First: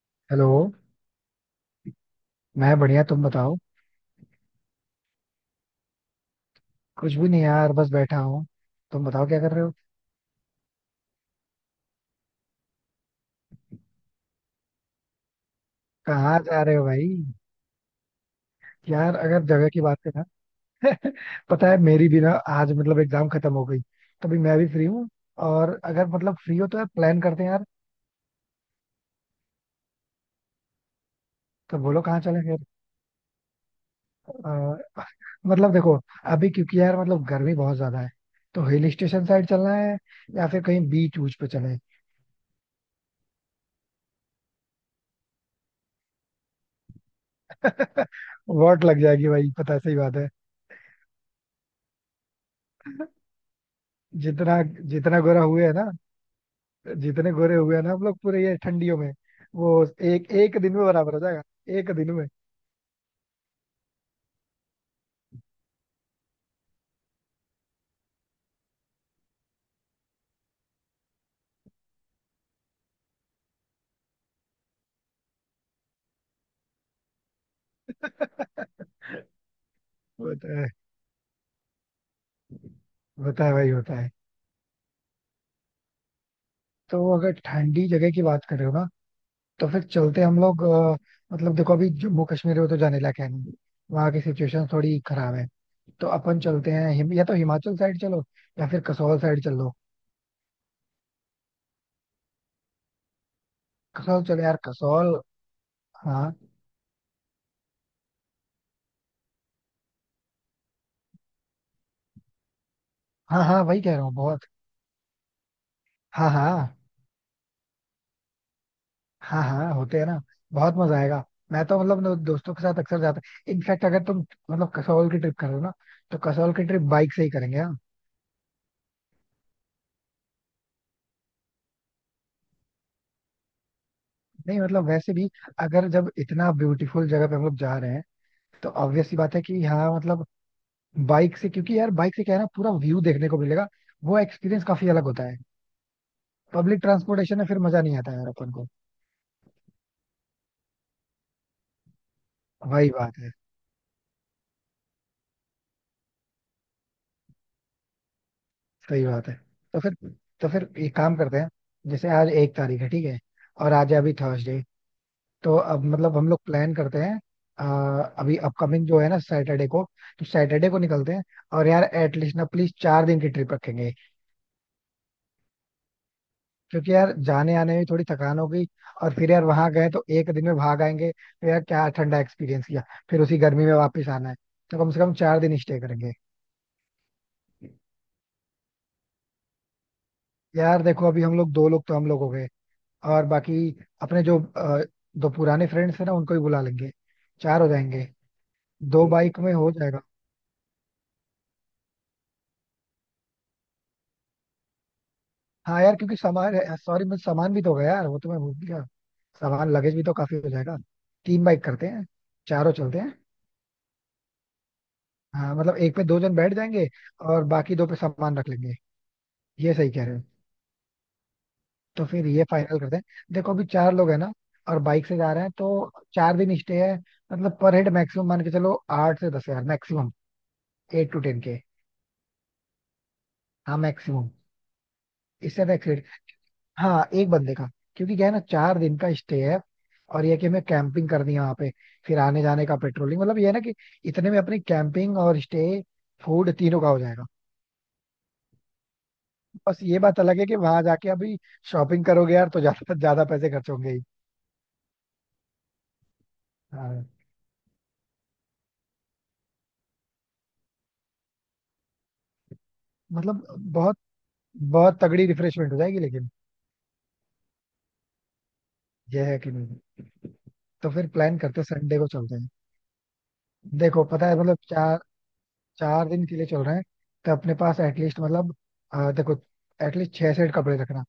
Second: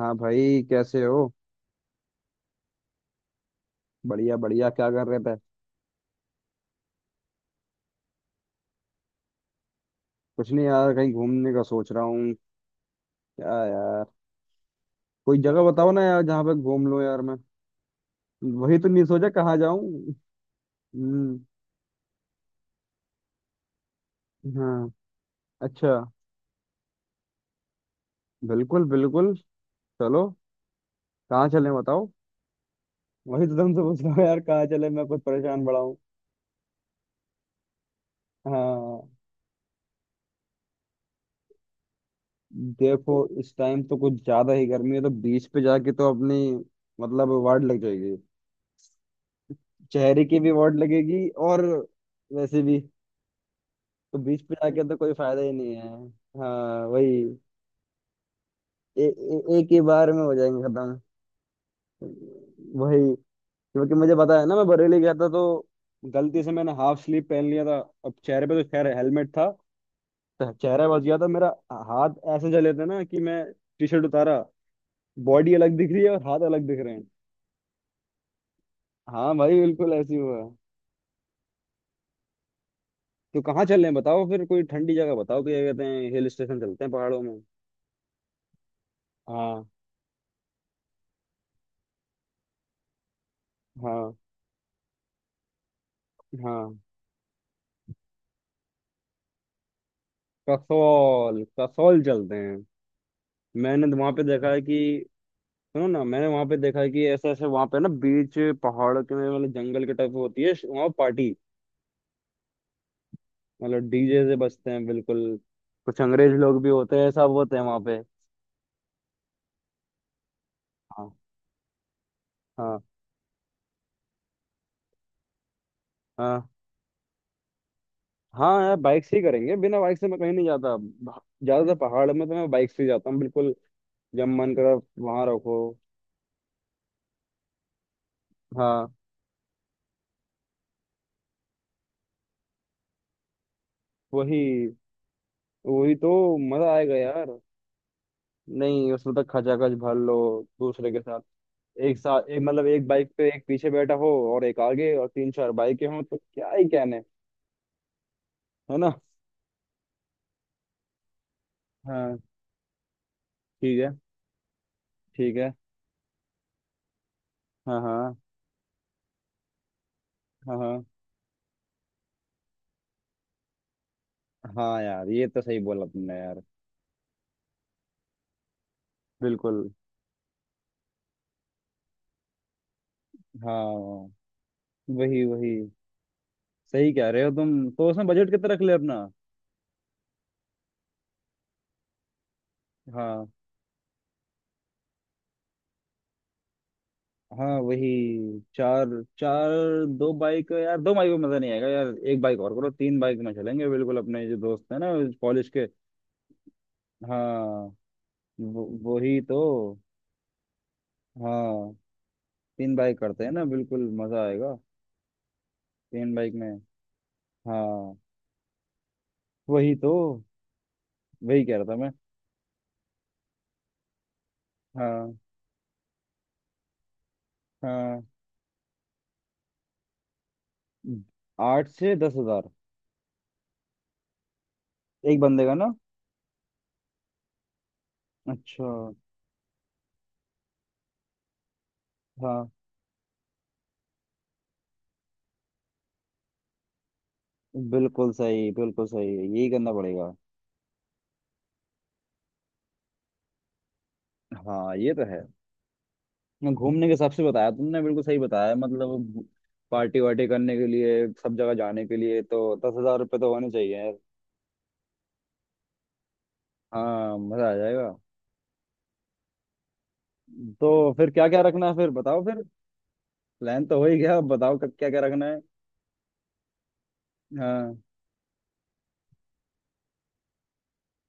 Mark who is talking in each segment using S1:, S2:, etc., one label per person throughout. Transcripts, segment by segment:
S1: हाँ
S2: हेलो।
S1: भाई, कैसे हो।
S2: मैं बढ़िया, तुम बताओ।
S1: बढ़िया बढ़िया, क्या कर रहे थे।
S2: कुछ भी नहीं यार, बस बैठा हूँ। तुम बताओ क्या कर रहे हो।
S1: कुछ नहीं यार, कहीं घूमने का सोच रहा हूँ। क्या यार। कोई जगह बताओ ना यार,
S2: कहाँ
S1: जहाँ पे
S2: जा रहे हो
S1: घूम लूँ
S2: भाई।
S1: यार मैं। वही तो नहीं
S2: यार
S1: सोचा
S2: अगर
S1: कहाँ
S2: जगह की बात
S1: जाऊँ।
S2: करें ना,
S1: हम्म।
S2: पता है मेरी भी ना, आज मतलब एग्जाम खत्म हो गई, तो अभी मैं भी फ्री
S1: हाँ।
S2: हूँ। और
S1: अच्छा।
S2: अगर मतलब फ्री हो तो यार प्लान करते हैं यार।
S1: बिल्कुल बिल्कुल। चलो। कहाँ चलें
S2: तो बोलो
S1: बताओ।
S2: कहाँ चले फिर।
S1: वही तो तुमसे पूछ रहा हूँ यार, कहाँ चले,
S2: अ,
S1: मैं कुछ परेशान
S2: मतलब
S1: बड़ा
S2: देखो,
S1: हूँ।
S2: अभी क्योंकि यार मतलब गर्मी बहुत ज्यादा है, तो हिल
S1: हाँ।
S2: स्टेशन साइड चलना है या फिर कहीं बीच ऊच पे चले।
S1: देखो, इस टाइम तो कुछ ज्यादा ही गर्मी है, तो बीच पे जाके तो अपनी मतलब वार्ड लग जाएगी।
S2: वॉट लग जाएगी भाई, पता सही बात
S1: चेहरे
S2: है।
S1: की भी वार्ड लगेगी, और वैसे भी, तो बीच पे
S2: जितना
S1: आके तो कोई
S2: जितना
S1: फायदा
S2: गोरा
S1: ही
S2: हुए है
S1: नहीं है।
S2: ना
S1: हाँ
S2: जितने
S1: वही।
S2: गोरे हुए हैं ना हम लोग पूरे ये ठंडियों
S1: ए,
S2: में,
S1: ए, एक
S2: वो
S1: ही बार में
S2: एक
S1: हो
S2: एक
S1: जाएंगे
S2: दिन में
S1: खत्म।
S2: बराबर हो जाएगा। एक दिन में।
S1: वही। क्योंकि मुझे पता है ना, मैं बरेली गया था तो गलती से मैंने हाफ स्लीव पहन लिया था। अब चेहरे पे तो खैर हेलमेट था, तो चेहरा बच गया था मेरा। हाथ ऐसे जले थे ना कि मैं टी शर्ट उतारा, बॉडी अलग दिख रही है और हाथ अलग दिख रहे हैं। हाँ भाई, बिल्कुल ऐसे ही हुआ।
S2: होता है,
S1: तो
S2: होता है
S1: कहाँ
S2: भाई,
S1: चल रहे हैं
S2: होता है।
S1: बताओ फिर, कोई ठंडी जगह बताओ, क्या कहते हैं, हिल स्टेशन चलते हैं
S2: तो
S1: पहाड़ों में।
S2: अगर ठंडी जगह की बात कर रहे हो ना,
S1: हाँ।
S2: तो फिर चलते हैं हम लोग। मतलब देखो, अभी जम्मू कश्मीर में तो जाने लायक है नहीं,
S1: हाँ।
S2: वहाँ की सिचुएशन थोड़ी खराब है। तो अपन चलते
S1: हाँ।
S2: हैं या तो हिमाचल साइड चलो, या फिर कसौल साइड चल लो।
S1: कसौल, कसौल चलते हैं। मैंने वहां पे
S2: कसौल चलो
S1: देखा
S2: यार,
S1: है कि
S2: कसौल।
S1: सुनो ना,
S2: हाँ
S1: मैंने वहां पे देखा है कि ऐसे ऐसे वहां पे ना बीच पहाड़ के मतलब जंगल के टाइप होती है वहां पार्टी।
S2: हाँ, हाँ वही
S1: मतलब
S2: कह रहा हूँ
S1: डीजे से
S2: बहुत।
S1: बजते हैं बिल्कुल। कुछ
S2: हाँ
S1: अंग्रेज लोग भी
S2: हाँ,
S1: होते हैं, सब होते हैं वहां पे।
S2: हाँ हाँ होते हैं ना। बहुत मजा
S1: हाँ
S2: आएगा। मैं तो मतलब अपने दोस्तों के साथ
S1: हाँ।
S2: अक्सर जाता हूँ। इनफैक्ट अगर तुम मतलब कसौल की ट्रिप कर रहे हो ना, तो
S1: हाँ।
S2: कसौल की ट्रिप बाइक से ही करेंगे, हाँ।
S1: हाँ यार बाइक से ही करेंगे, बिना बाइक से मैं कहीं नहीं जाता, ज्यादातर पहाड़ में तो मैं बाइक से ही जाता हूँ बिल्कुल। जब मन
S2: नहीं
S1: करा।
S2: मतलब वैसे
S1: वहां
S2: भी,
S1: रखो।
S2: अगर जब इतना ब्यूटीफुल जगह पे हम लोग जा रहे हैं, तो
S1: हाँ
S2: ऑब्वियस सी बात है कि हाँ मतलब बाइक से, क्योंकि यार बाइक से क्या है ना, पूरा व्यू देखने को मिलेगा। वो एक्सपीरियंस
S1: वही।
S2: काफी अलग होता है।
S1: वही तो। मजा
S2: पब्लिक
S1: आएगा यार।
S2: ट्रांसपोर्टेशन में फिर मजा नहीं आता यार अपन को।
S1: नहीं, उसमें तक खचाखच भर लो, दूसरे के साथ, एक साथ एक मतलब एक
S2: वही
S1: बाइक
S2: बात
S1: पे
S2: है।
S1: एक पीछे बैठा हो, और एक आगे और तीन चार बाइकें हों तो क्या ही कहने। है ना।
S2: सही बात है। तो फिर तो फिर एक काम करते हैं। जैसे
S1: हाँ।
S2: आज 1 तारीख है, ठीक है। और
S1: ठीक है
S2: आज है अभी थर्सडे।
S1: ठीक है।
S2: तो अब मतलब हम लोग प्लान करते हैं,
S1: हाँ हाँ।
S2: अभी अपकमिंग जो है ना, सैटरडे को। तो
S1: हाँ
S2: सैटरडे को
S1: हाँ।
S2: निकलते हैं। और यार एटलीस्ट ना प्लीज 4 दिन की ट्रिप रखेंगे।
S1: हाँ यार, ये तो सही बोला तुमने यार।
S2: क्योंकि यार जाने आने में थोड़ी थकान होगी, और फिर यार
S1: बिल्कुल।
S2: वहां गए तो 1 दिन में भाग आएंगे तो यार क्या ठंडा एक्सपीरियंस किया। फिर उसी गर्मी में वापस
S1: हाँ।
S2: आना है। तो कम से कम
S1: वही
S2: चार
S1: वही।
S2: दिन स्टे करेंगे।
S1: सही कह रहे हो तुम, तो उसमें बजट कितना रख ले अपना।
S2: यार देखो, अभी हम लोग दो लोग तो हम लोग हो गए, और
S1: हाँ।
S2: बाकी अपने जो दो पुराने फ्रेंड्स हैं ना, उनको भी बुला लेंगे।
S1: हाँ
S2: चार हो
S1: वही।
S2: जाएंगे।
S1: चार।
S2: दो बाइक
S1: चार।
S2: में हो जाएगा।
S1: दो बाइक यार, दो बाइक में मजा नहीं आएगा यार, एक बाइक और करो, तीन बाइक में चलेंगे बिल्कुल, अपने जो दोस्त है ना कॉलेज के।
S2: हाँ यार, क्योंकि सामान, सॉरी मैं सामान भी तो
S1: हाँ।
S2: होगा यार, वो तो मैं भूल गया।
S1: वही तो।
S2: सामान लगेज भी तो काफी हो जाएगा। तीन बाइक
S1: हाँ।
S2: करते हैं, चारों
S1: तीन
S2: चलते
S1: बाइक
S2: हैं।
S1: करते हैं ना, बिल्कुल मजा आएगा।
S2: हाँ मतलब एक पे
S1: तीन
S2: दो
S1: बाइक
S2: जन
S1: में।
S2: बैठ जाएंगे, और बाकी दो पे
S1: हाँ।
S2: सामान रख लेंगे। ये
S1: वही
S2: सही
S1: तो।
S2: कह रहे हो।
S1: वही कह रहा था मैं।
S2: तो फिर ये फाइनल करते हैं। देखो अभी चार लोग हैं ना, और बाइक से
S1: हाँ।
S2: जा रहे हैं, तो 4 दिन स्टे है मतलब, पर हेड
S1: हाँ।
S2: मैक्सिमम मान के चलो, 8 से 10 हजार मैक्सिमम। 8 to 10 के।
S1: 8 से 10 हज़ार।
S2: हाँ मैक्सिमम,
S1: एक बंदे का
S2: इससे
S1: ना।
S2: ज्यादा। हाँ एक बंदे का। क्योंकि क्या है ना,
S1: अच्छा।
S2: 4 दिन का स्टे है, और ये कि हमें कैंपिंग करनी है वहां पे। फिर आने
S1: हाँ।
S2: जाने का पेट्रोलिंग मतलब ये है ना कि इतने में अपनी कैंपिंग और स्टे, फूड तीनों का हो जाएगा।
S1: बिल्कुल सही, बिल्कुल सही, यही करना
S2: बस ये
S1: पड़ेगा।
S2: बात अलग है कि वहां जाके अभी शॉपिंग करोगे यार तो ज्यादा ज्यादा पैसे खर्च होंगे ही।
S1: हाँ ये तो है। ना, घूमने के
S2: हाँ
S1: हिसाब से बताया तुमने बिल्कुल सही बताया, मतलब पार्टी वार्टी करने के लिए, सब जगह जाने के लिए तो ₹10,000 तो
S2: मतलब
S1: होने चाहिए
S2: बहुत
S1: यार।
S2: बहुत तगड़ी रिफ्रेशमेंट हो जाएगी लेकिन।
S1: हाँ मजा आ जाएगा।
S2: ये है कि नहीं। तो
S1: तो
S2: फिर
S1: फिर क्या
S2: प्लान
S1: क्या
S2: करते हैं,
S1: रखना है फिर
S2: संडे को
S1: बताओ
S2: चलते
S1: फिर।
S2: हैं।
S1: प्लान तो हो ही
S2: देखो
S1: गया,
S2: पता
S1: अब
S2: है मतलब
S1: बताओ क्या
S2: चार
S1: क्या रखना है।
S2: चार दिन के लिए चल रहे हैं, तो अपने पास
S1: हाँ।
S2: एटलीस्ट मतलब, देखो एटलीस्ट 6 सेट कपड़े रखना,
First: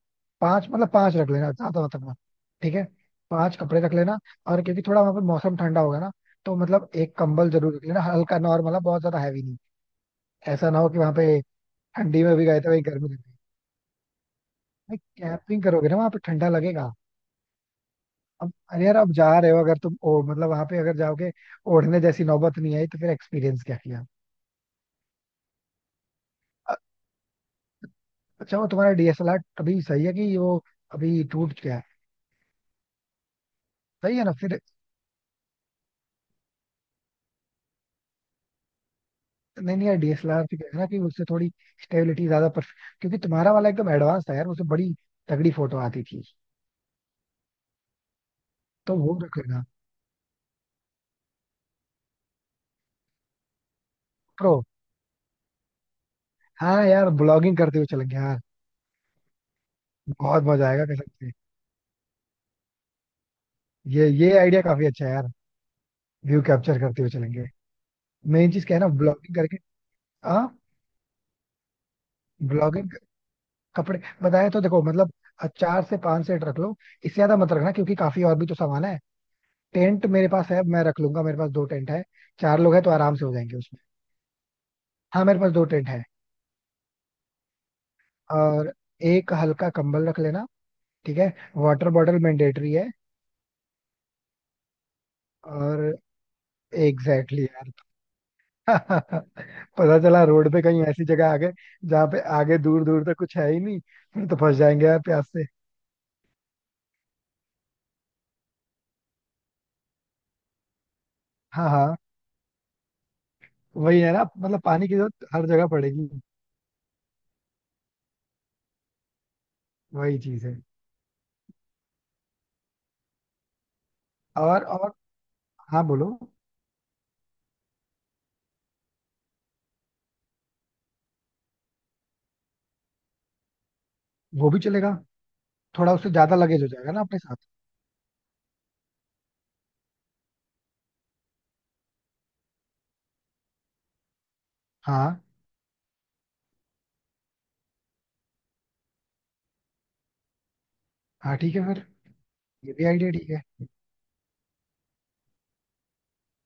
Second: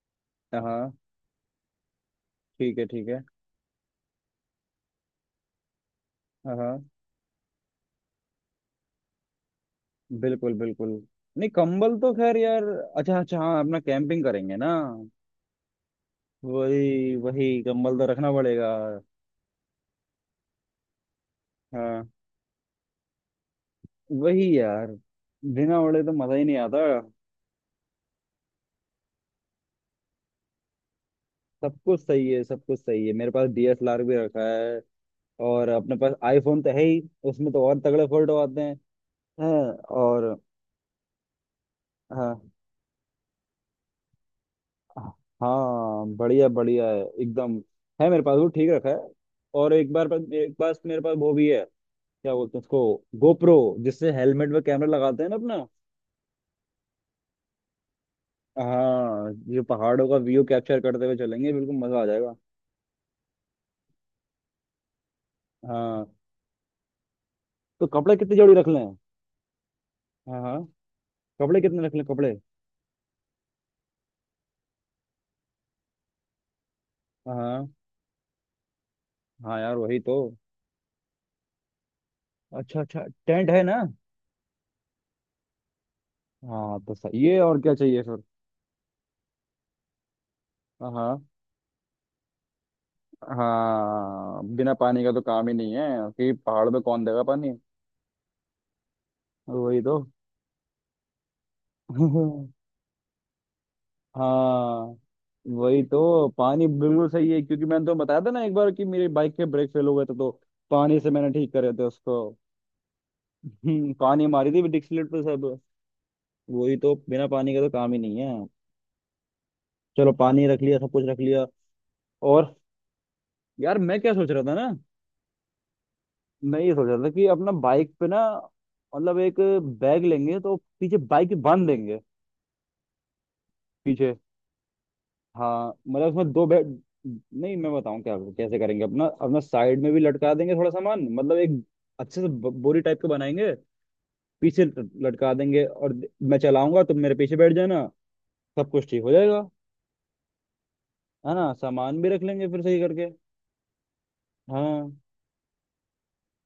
S1: हाँ।
S2: पांच मतलब
S1: हाँ,
S2: पांच रख लेना, ज्यादा मत रखना। ठीक
S1: ठीक
S2: है,
S1: है ठीक है।
S2: पांच कपड़े रख लेना। और क्योंकि थोड़ा वहां पर मौसम ठंडा होगा ना, तो
S1: हाँ हाँ।
S2: मतलब एक कंबल जरूर रख लेना, हल्का नॉर्मल है, बहुत ज्यादा हैवी नहीं।
S1: बिल्कुल
S2: ऐसा ना हो
S1: बिल्कुल।
S2: कि वहां पे
S1: नहीं, कंबल तो
S2: ठंडी में
S1: खैर
S2: भी गए
S1: यार।
S2: थे वही गर्मी लग
S1: अच्छा
S2: गई।
S1: अच्छा, हाँ, अपना कैंपिंग करेंगे ना।
S2: भाई कैंपिंग करोगे ना वहां पे ठंडा लगेगा।
S1: वही वही, कंबल तो रखना
S2: अब
S1: पड़ेगा।
S2: अरे यार अब जा रहे हो, अगर तुम ओ मतलब वहां पे अगर जाओगे, ओढ़ने
S1: हाँ।
S2: जैसी नौबत नहीं आई तो फिर एक्सपीरियंस क्या किया।
S1: वही यार, बिना ओढ़े तो मजा ही नहीं
S2: अ-
S1: आता।
S2: अच्छा वो तुम्हारा डीएसएलआर अभी सही है कि वो अभी टूट गया
S1: सब
S2: है?
S1: कुछ सही है, सब कुछ सही है, मेरे पास डीएसएलआर भी
S2: सही है ना
S1: रखा
S2: फिर।
S1: है। और अपने पास आईफोन तो है ही, उसमें तो और तगड़े फोटो आते हैं। हैं,
S2: नहीं नहीं यार
S1: और।
S2: डीएसएलआर से क्या है ना कि उससे थोड़ी स्टेबिलिटी
S1: हाँ।
S2: ज्यादा पर, क्योंकि तुम्हारा वाला एकदम एडवांस था यार, उससे बड़ी तगड़ी फोटो आती
S1: हाँ,
S2: थी।
S1: बढ़िया बढ़िया है एकदम, है मेरे पास, वो ठीक रखा है।
S2: तो वो रख लेना।
S1: और एक बार, एक बार मेरे पास वो भी है, क्या बोलते हैं उसको, गोप्रो, जिससे हेलमेट
S2: प्रो,
S1: में कैमरा लगाते हैं ना अपना।
S2: हाँ यार ब्लॉगिंग करते हुए चलेंगे यार।
S1: हाँ, जो पहाड़ों का व्यू
S2: बहुत मजा
S1: कैप्चर
S2: आएगा
S1: करते
S2: कसम
S1: हुए
S2: से।
S1: चलेंगे, बिल्कुल मजा आ जाएगा।
S2: ये आइडिया काफी अच्छा है यार।
S1: हाँ।
S2: व्यू कैप्चर करते हुए चलेंगे।
S1: तो कपड़े कितनी
S2: मेन
S1: जोड़ी
S2: चीज
S1: रख
S2: क्या है ना,
S1: लें।
S2: ब्लॉगिंग करके।
S1: हाँ
S2: हाँ,
S1: हाँ। कपड़े कितने रख लें कपड़े।
S2: ब्लॉगिंग। कपड़े बताया तो देखो मतलब, चार से पांच सेट रख लो, इससे
S1: हाँ
S2: ज्यादा मत रखना
S1: हाँ।
S2: क्योंकि काफी और भी तो सामान है।
S1: हाँ यार वही
S2: टेंट
S1: तो।
S2: मेरे पास है, मैं रख लूंगा, मेरे पास दो टेंट है। चार लोग
S1: अच्छा
S2: हैं तो
S1: अच्छा,
S2: आराम से हो
S1: टेंट
S2: जाएंगे
S1: है
S2: उसमें।
S1: ना।
S2: हाँ मेरे पास दो टेंट है।
S1: हाँ, तो सही है, और क्या चाहिए फिर।
S2: और एक हल्का कंबल रख लेना,
S1: हाँ।
S2: ठीक
S1: हाँ।
S2: है। वाटर बॉटल मैंडेटरी है।
S1: हाँ, बिना पानी का तो काम ही नहीं है।
S2: और
S1: कि पहाड़ में कौन देगा
S2: एग्जैक्टली
S1: पानी।
S2: exactly यार।
S1: वही
S2: पता
S1: तो।
S2: चला रोड पे कहीं ऐसी जगह आ गए जहाँ पे आगे दूर दूर तक कुछ है ही नहीं, फिर तो फंस जाएंगे
S1: हाँ
S2: यार प्यास से।
S1: वही तो, पानी बिल्कुल सही है, क्योंकि मैंने तो बताया था ना एक बार कि मेरी बाइक के ब्रेक फेल हो गए थे, तो पानी से मैंने ठीक
S2: हाँ
S1: करे थे
S2: हाँ,
S1: उसको।
S2: वही है ना
S1: पानी मारी
S2: मतलब,
S1: थी
S2: पानी की
S1: डिक्सलेट पे
S2: जरूरत हर
S1: सब।
S2: जगह पड़ेगी।
S1: वही तो, बिना पानी का तो काम ही नहीं है। चलो,
S2: वही चीज
S1: पानी
S2: है।
S1: रख लिया, सब कुछ रख लिया। और यार मैं क्या सोच रहा था
S2: और
S1: ना,
S2: और हाँ बोलो।
S1: मैं ये सोच रहा था कि अपना बाइक पे ना, मतलब एक बैग लेंगे तो पीछे बाइक बांध देंगे, पीछे।
S2: वो भी चलेगा,
S1: हाँ,
S2: थोड़ा
S1: मतलब
S2: उससे
S1: उसमें
S2: ज्यादा
S1: दो
S2: लगेज
S1: बैग।
S2: हो जाएगा ना अपने साथ।
S1: नहीं मैं बताऊं क्या, कैसे करेंगे अपना, अपना साइड में भी लटका देंगे थोड़ा सामान, मतलब एक अच्छे से बोरी टाइप का बनाएंगे, पीछे
S2: हाँ
S1: लटका देंगे, और मैं चलाऊंगा, तुम मेरे पीछे बैठ जाना, सब कुछ ठीक हो जाएगा। है
S2: हाँ
S1: ना,
S2: ठीक है फिर,
S1: सामान भी रख लेंगे फिर
S2: ये
S1: सही
S2: भी
S1: करके।
S2: आइडिया ठीक है।
S1: हाँ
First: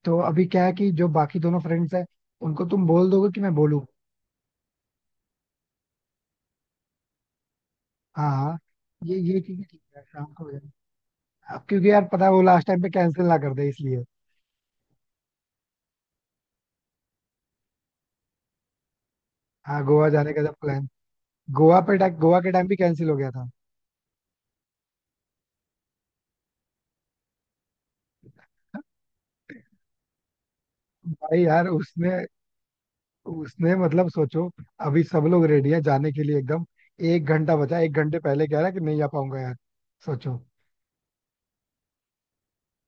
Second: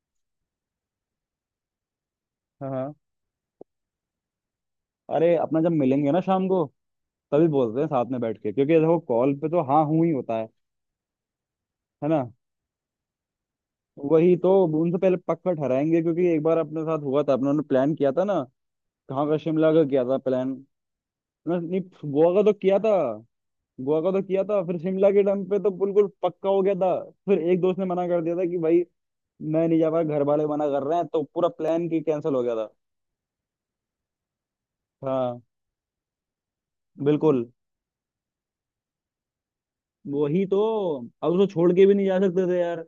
S2: तो अभी क्या है कि जो बाकी दोनों फ्रेंड्स हैं, उनको
S1: हाँ।
S2: तुम
S1: हाँ,
S2: बोल दोगे कि मैं बोलूँ।
S1: अरे अपना जब मिलेंगे ना शाम को तभी बोलते हैं साथ में
S2: हाँ
S1: बैठ के,
S2: हाँ,
S1: क्योंकि देखो
S2: ये
S1: कॉल
S2: ये
S1: पे तो
S2: चीजें ठीक
S1: हाँ
S2: है,
S1: हूँ ही
S2: शाम
S1: होता
S2: को
S1: है।
S2: हो जाए। अब क्योंकि
S1: है
S2: यार
S1: ना।
S2: पता है वो लास्ट टाइम पे कैंसिल ना कर दे, इसलिए।
S1: वही तो, उनसे पहले पक्का ठहराएंगे, क्योंकि एक बार अपने साथ हुआ था, अपने उन्होंने प्लान किया था ना, कहाँ का, शिमला का
S2: हाँ,
S1: किया
S2: गोवा
S1: था
S2: जाने का
S1: प्लान।
S2: जब प्लान।
S1: नहीं, गोवा
S2: गोवा
S1: का तो
S2: के टाइम भी
S1: किया था।
S2: कैंसिल हो गया था।
S1: गोवा का तो किया था, फिर शिमला के टाइम पे तो बिल्कुल पक्का हो गया था, फिर एक दोस्त ने मना कर दिया था कि भाई, मैं नहीं जा पाया, घर वाले मना कर रहे हैं, तो
S2: भाई
S1: पूरा
S2: यार,
S1: प्लान की
S2: उसने
S1: कैंसिल हो गया था।
S2: उसने मतलब सोचो, अभी सब
S1: हाँ।
S2: लोग रेडी है जाने के लिए एकदम, एक
S1: बिल्कुल।
S2: घंटा बचा, 1 घंटे पहले कह रहा है कि नहीं आ पाऊंगा यार। सोचो।
S1: वही तो, अब उसको छोड़ के भी नहीं जा सकते थे यार।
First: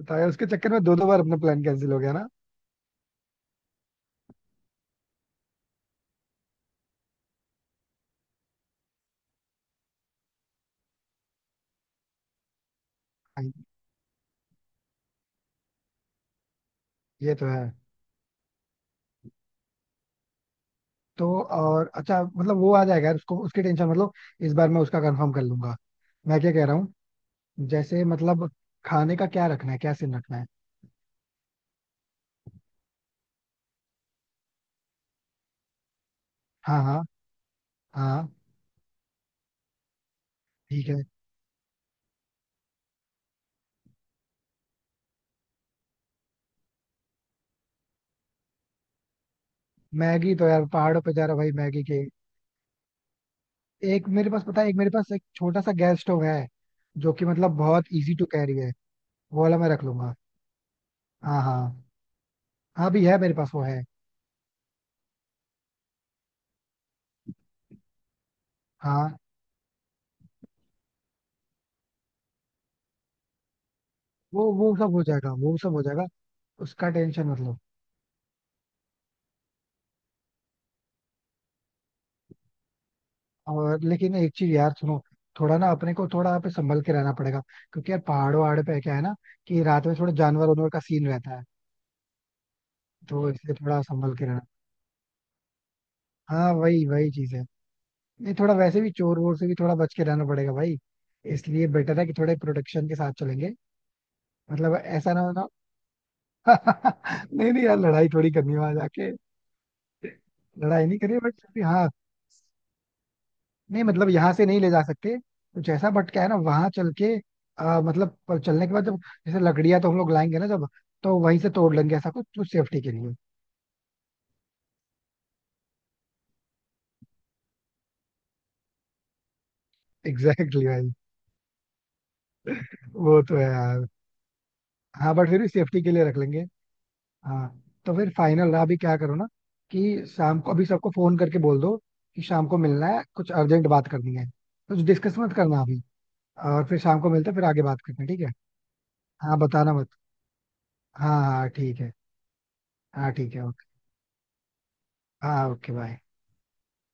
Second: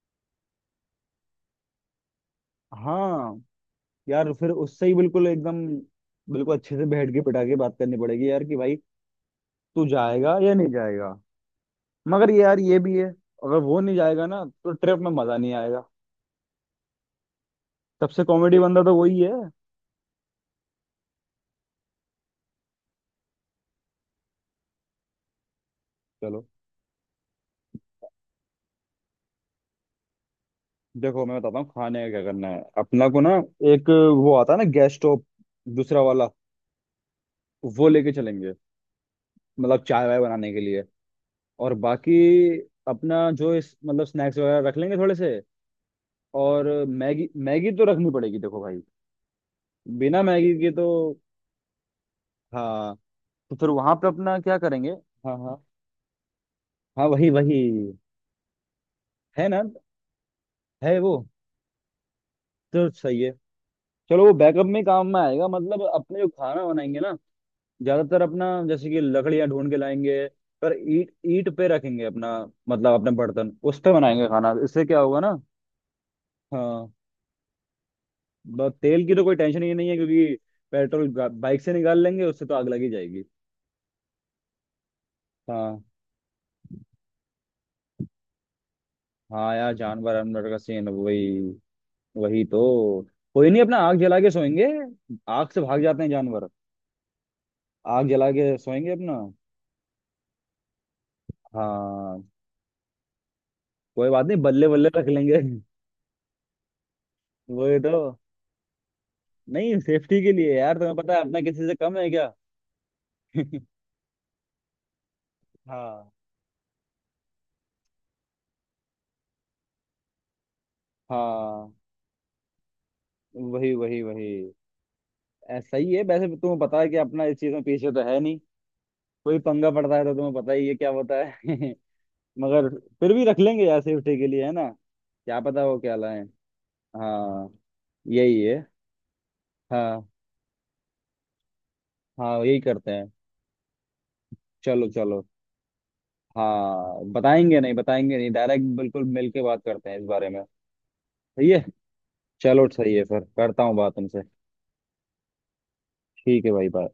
S2: बताया, उसके चक्कर में दो दो बार अपना प्लान कैंसिल हो गया ना।
S1: हाँ। यार फिर उससे ही बिल्कुल एकदम, बिल्कुल अच्छे से बैठ के पिटा के बात करनी पड़ेगी यार कि भाई, तू जाएगा या नहीं जाएगा। मगर ये यार ये भी है,
S2: भाई,
S1: अगर वो नहीं जाएगा ना तो ट्रिप में मजा नहीं आएगा।
S2: ये तो है।
S1: सबसे कॉमेडी बंदा तो वही है।
S2: तो और अच्छा मतलब वो आ जाएगा यार उसको, उसकी टेंशन मतलब, इस बार मैं उसका कंफर्म कर लूंगा। मैं
S1: चलो।
S2: क्या कह रहा हूँ, जैसे मतलब खाने का क्या रखना है, क्या सीन रखना है।
S1: देखो मैं बताता हूँ, खाने का क्या करना है अपना को ना। एक, वो आता है ना गैस स्टोव दूसरा वाला,
S2: हाँ हाँ,
S1: वो लेके
S2: हाँ
S1: चलेंगे, मतलब चाय वाय बनाने के लिए।
S2: ठीक है।
S1: और बाकी अपना जो इस मतलब स्नैक्स वगैरह रख लेंगे थोड़े से। और मैगी, मैगी तो रखनी पड़ेगी देखो भाई, बिना
S2: मैगी तो
S1: मैगी
S2: यार
S1: के तो।
S2: पहाड़ों पे जा रहा भाई मैगी के।
S1: हाँ। तो फिर वहां पे अपना क्या
S2: एक मेरे
S1: करेंगे।
S2: पास एक
S1: हाँ हाँ।
S2: छोटा सा गैस स्टोव है,
S1: हाँ
S2: जो कि
S1: वही
S2: मतलब
S1: वही।
S2: बहुत इजी टू कैरी है। वो
S1: है
S2: वाला
S1: ना,
S2: मैं रख लूंगा।
S1: है वो।
S2: हाँ हाँ,
S1: तो
S2: हाँ भी है
S1: सही है।
S2: मेरे पास, वो है।
S1: चलो, वो बैकअप में काम में आएगा, मतलब अपने जो खाना बनाएंगे ना, ज्यादातर अपना जैसे कि
S2: हाँ
S1: लकड़ियां ढूंढ के लाएंगे, पर ईट ईट पे रखेंगे अपना, मतलब अपने बर्तन उस पे बनाएंगे
S2: वो
S1: खाना,
S2: वो
S1: इससे
S2: सब
S1: क्या
S2: हो
S1: होगा
S2: जाएगा,
S1: ना।
S2: वो सब हो जाएगा। उसका
S1: हाँ।
S2: टेंशन मतलब।
S1: तेल की तो कोई टेंशन ही नहीं है, क्योंकि पेट्रोल बाइक से निकाल लेंगे, उससे तो आग लगी जाएगी।
S2: और लेकिन एक चीज यार सुनो, थोड़ा ना
S1: हाँ।
S2: अपने को थोड़ा यहाँ पे संभल के रहना पड़ेगा। क्योंकि यार पहाड़ों वहाड़ों पे क्या है ना,
S1: हाँ
S2: कि
S1: यार,
S2: रात में थोड़ा
S1: जानवर
S2: जानवर
S1: अनवर का
S2: वानवर का
S1: सीन,
S2: सीन रहता
S1: वही।
S2: है,
S1: वही तो,
S2: तो
S1: कोई
S2: इसलिए
S1: नहीं, अपना
S2: थोड़ा
S1: आग
S2: संभल
S1: जला
S2: के
S1: के
S2: रहना।
S1: सोएंगे, आग से भाग जाते हैं जानवर।
S2: हाँ वही वही चीज है।
S1: आग जला
S2: नहीं
S1: के
S2: थोड़ा वैसे
S1: सोएंगे
S2: भी
S1: अपना।
S2: चोर वोर से भी थोड़ा बच के रहना पड़ेगा भाई, इसलिए बेटर है कि
S1: हाँ।
S2: थोड़े प्रोटेक्शन के साथ चलेंगे।
S1: कोई बात नहीं, बल्ले
S2: मतलब
S1: बल्ले रख
S2: ऐसा ना हो
S1: लेंगे।
S2: ना, नहीं नहीं यार,
S1: वही तो,
S2: लड़ाई थोड़ी करनी है वहां जाके।
S1: नहीं सेफ्टी के लिए यार,
S2: लड़ाई
S1: तुम्हें
S2: नहीं
S1: पता
S2: करी
S1: है
S2: बट
S1: अपना
S2: फिर भी
S1: किसी से
S2: हाँ।
S1: कम है क्या।
S2: नहीं मतलब यहाँ से नहीं ले जा सकते कुछ ऐसा,
S1: हाँ।
S2: बट क्या है ना वहां चल के, मतलब पर चलने के बाद जब, जैसे लकड़ियां तो हम लोग लाएंगे ना जब, तो वहीं से
S1: हाँ
S2: तोड़ लेंगे ऐसा कुछ कुछ सेफ्टी के लिए।
S1: वही वही वही। ऐ, सही है वैसे, तुम्हें पता है कि अपना इस चीज में पीछे तो है नहीं, कोई पंगा पड़ता है तो तुम्हें
S2: एग्जैक्टली
S1: पता
S2: exactly
S1: ही है क्या
S2: भाई।
S1: होता है। मगर फिर
S2: वो
S1: भी
S2: तो
S1: रख
S2: है
S1: लेंगे यार
S2: यार।
S1: सेफ्टी के लिए, है ना।
S2: हाँ बट
S1: क्या
S2: फिर भी
S1: पता वो
S2: सेफ्टी के
S1: क्या
S2: लिए रख
S1: लाए।
S2: लेंगे। हाँ,
S1: हाँ।
S2: तो फिर
S1: यही
S2: फाइनल
S1: है।
S2: अभी क्या करो ना, कि
S1: हाँ।
S2: शाम को अभी सबको फोन करके बोल दो कि
S1: हाँ
S2: शाम को
S1: यही
S2: मिलना
S1: करते
S2: है,
S1: हैं,
S2: कुछ अर्जेंट बात करनी है। कुछ
S1: चलो
S2: डिस्कस
S1: चलो।
S2: मत करना अभी। और फिर शाम
S1: हाँ
S2: को मिलते हैं, फिर
S1: बताएंगे
S2: आगे
S1: नहीं,
S2: बात करते हैं,
S1: बताएंगे
S2: ठीक
S1: नहीं,
S2: है।
S1: डायरेक्ट बिल्कुल मिल
S2: हाँ
S1: के बात
S2: बताना मत।
S1: करते हैं इस बारे में।
S2: हाँ हाँ
S1: सही है।
S2: ठीक है।
S1: चलो सही है,
S2: हाँ
S1: फिर
S2: ठीक है,
S1: करता
S2: ओके।
S1: हूँ बात तुमसे।
S2: हाँ ओके, बाय।
S1: ठीक है भाई, बाय।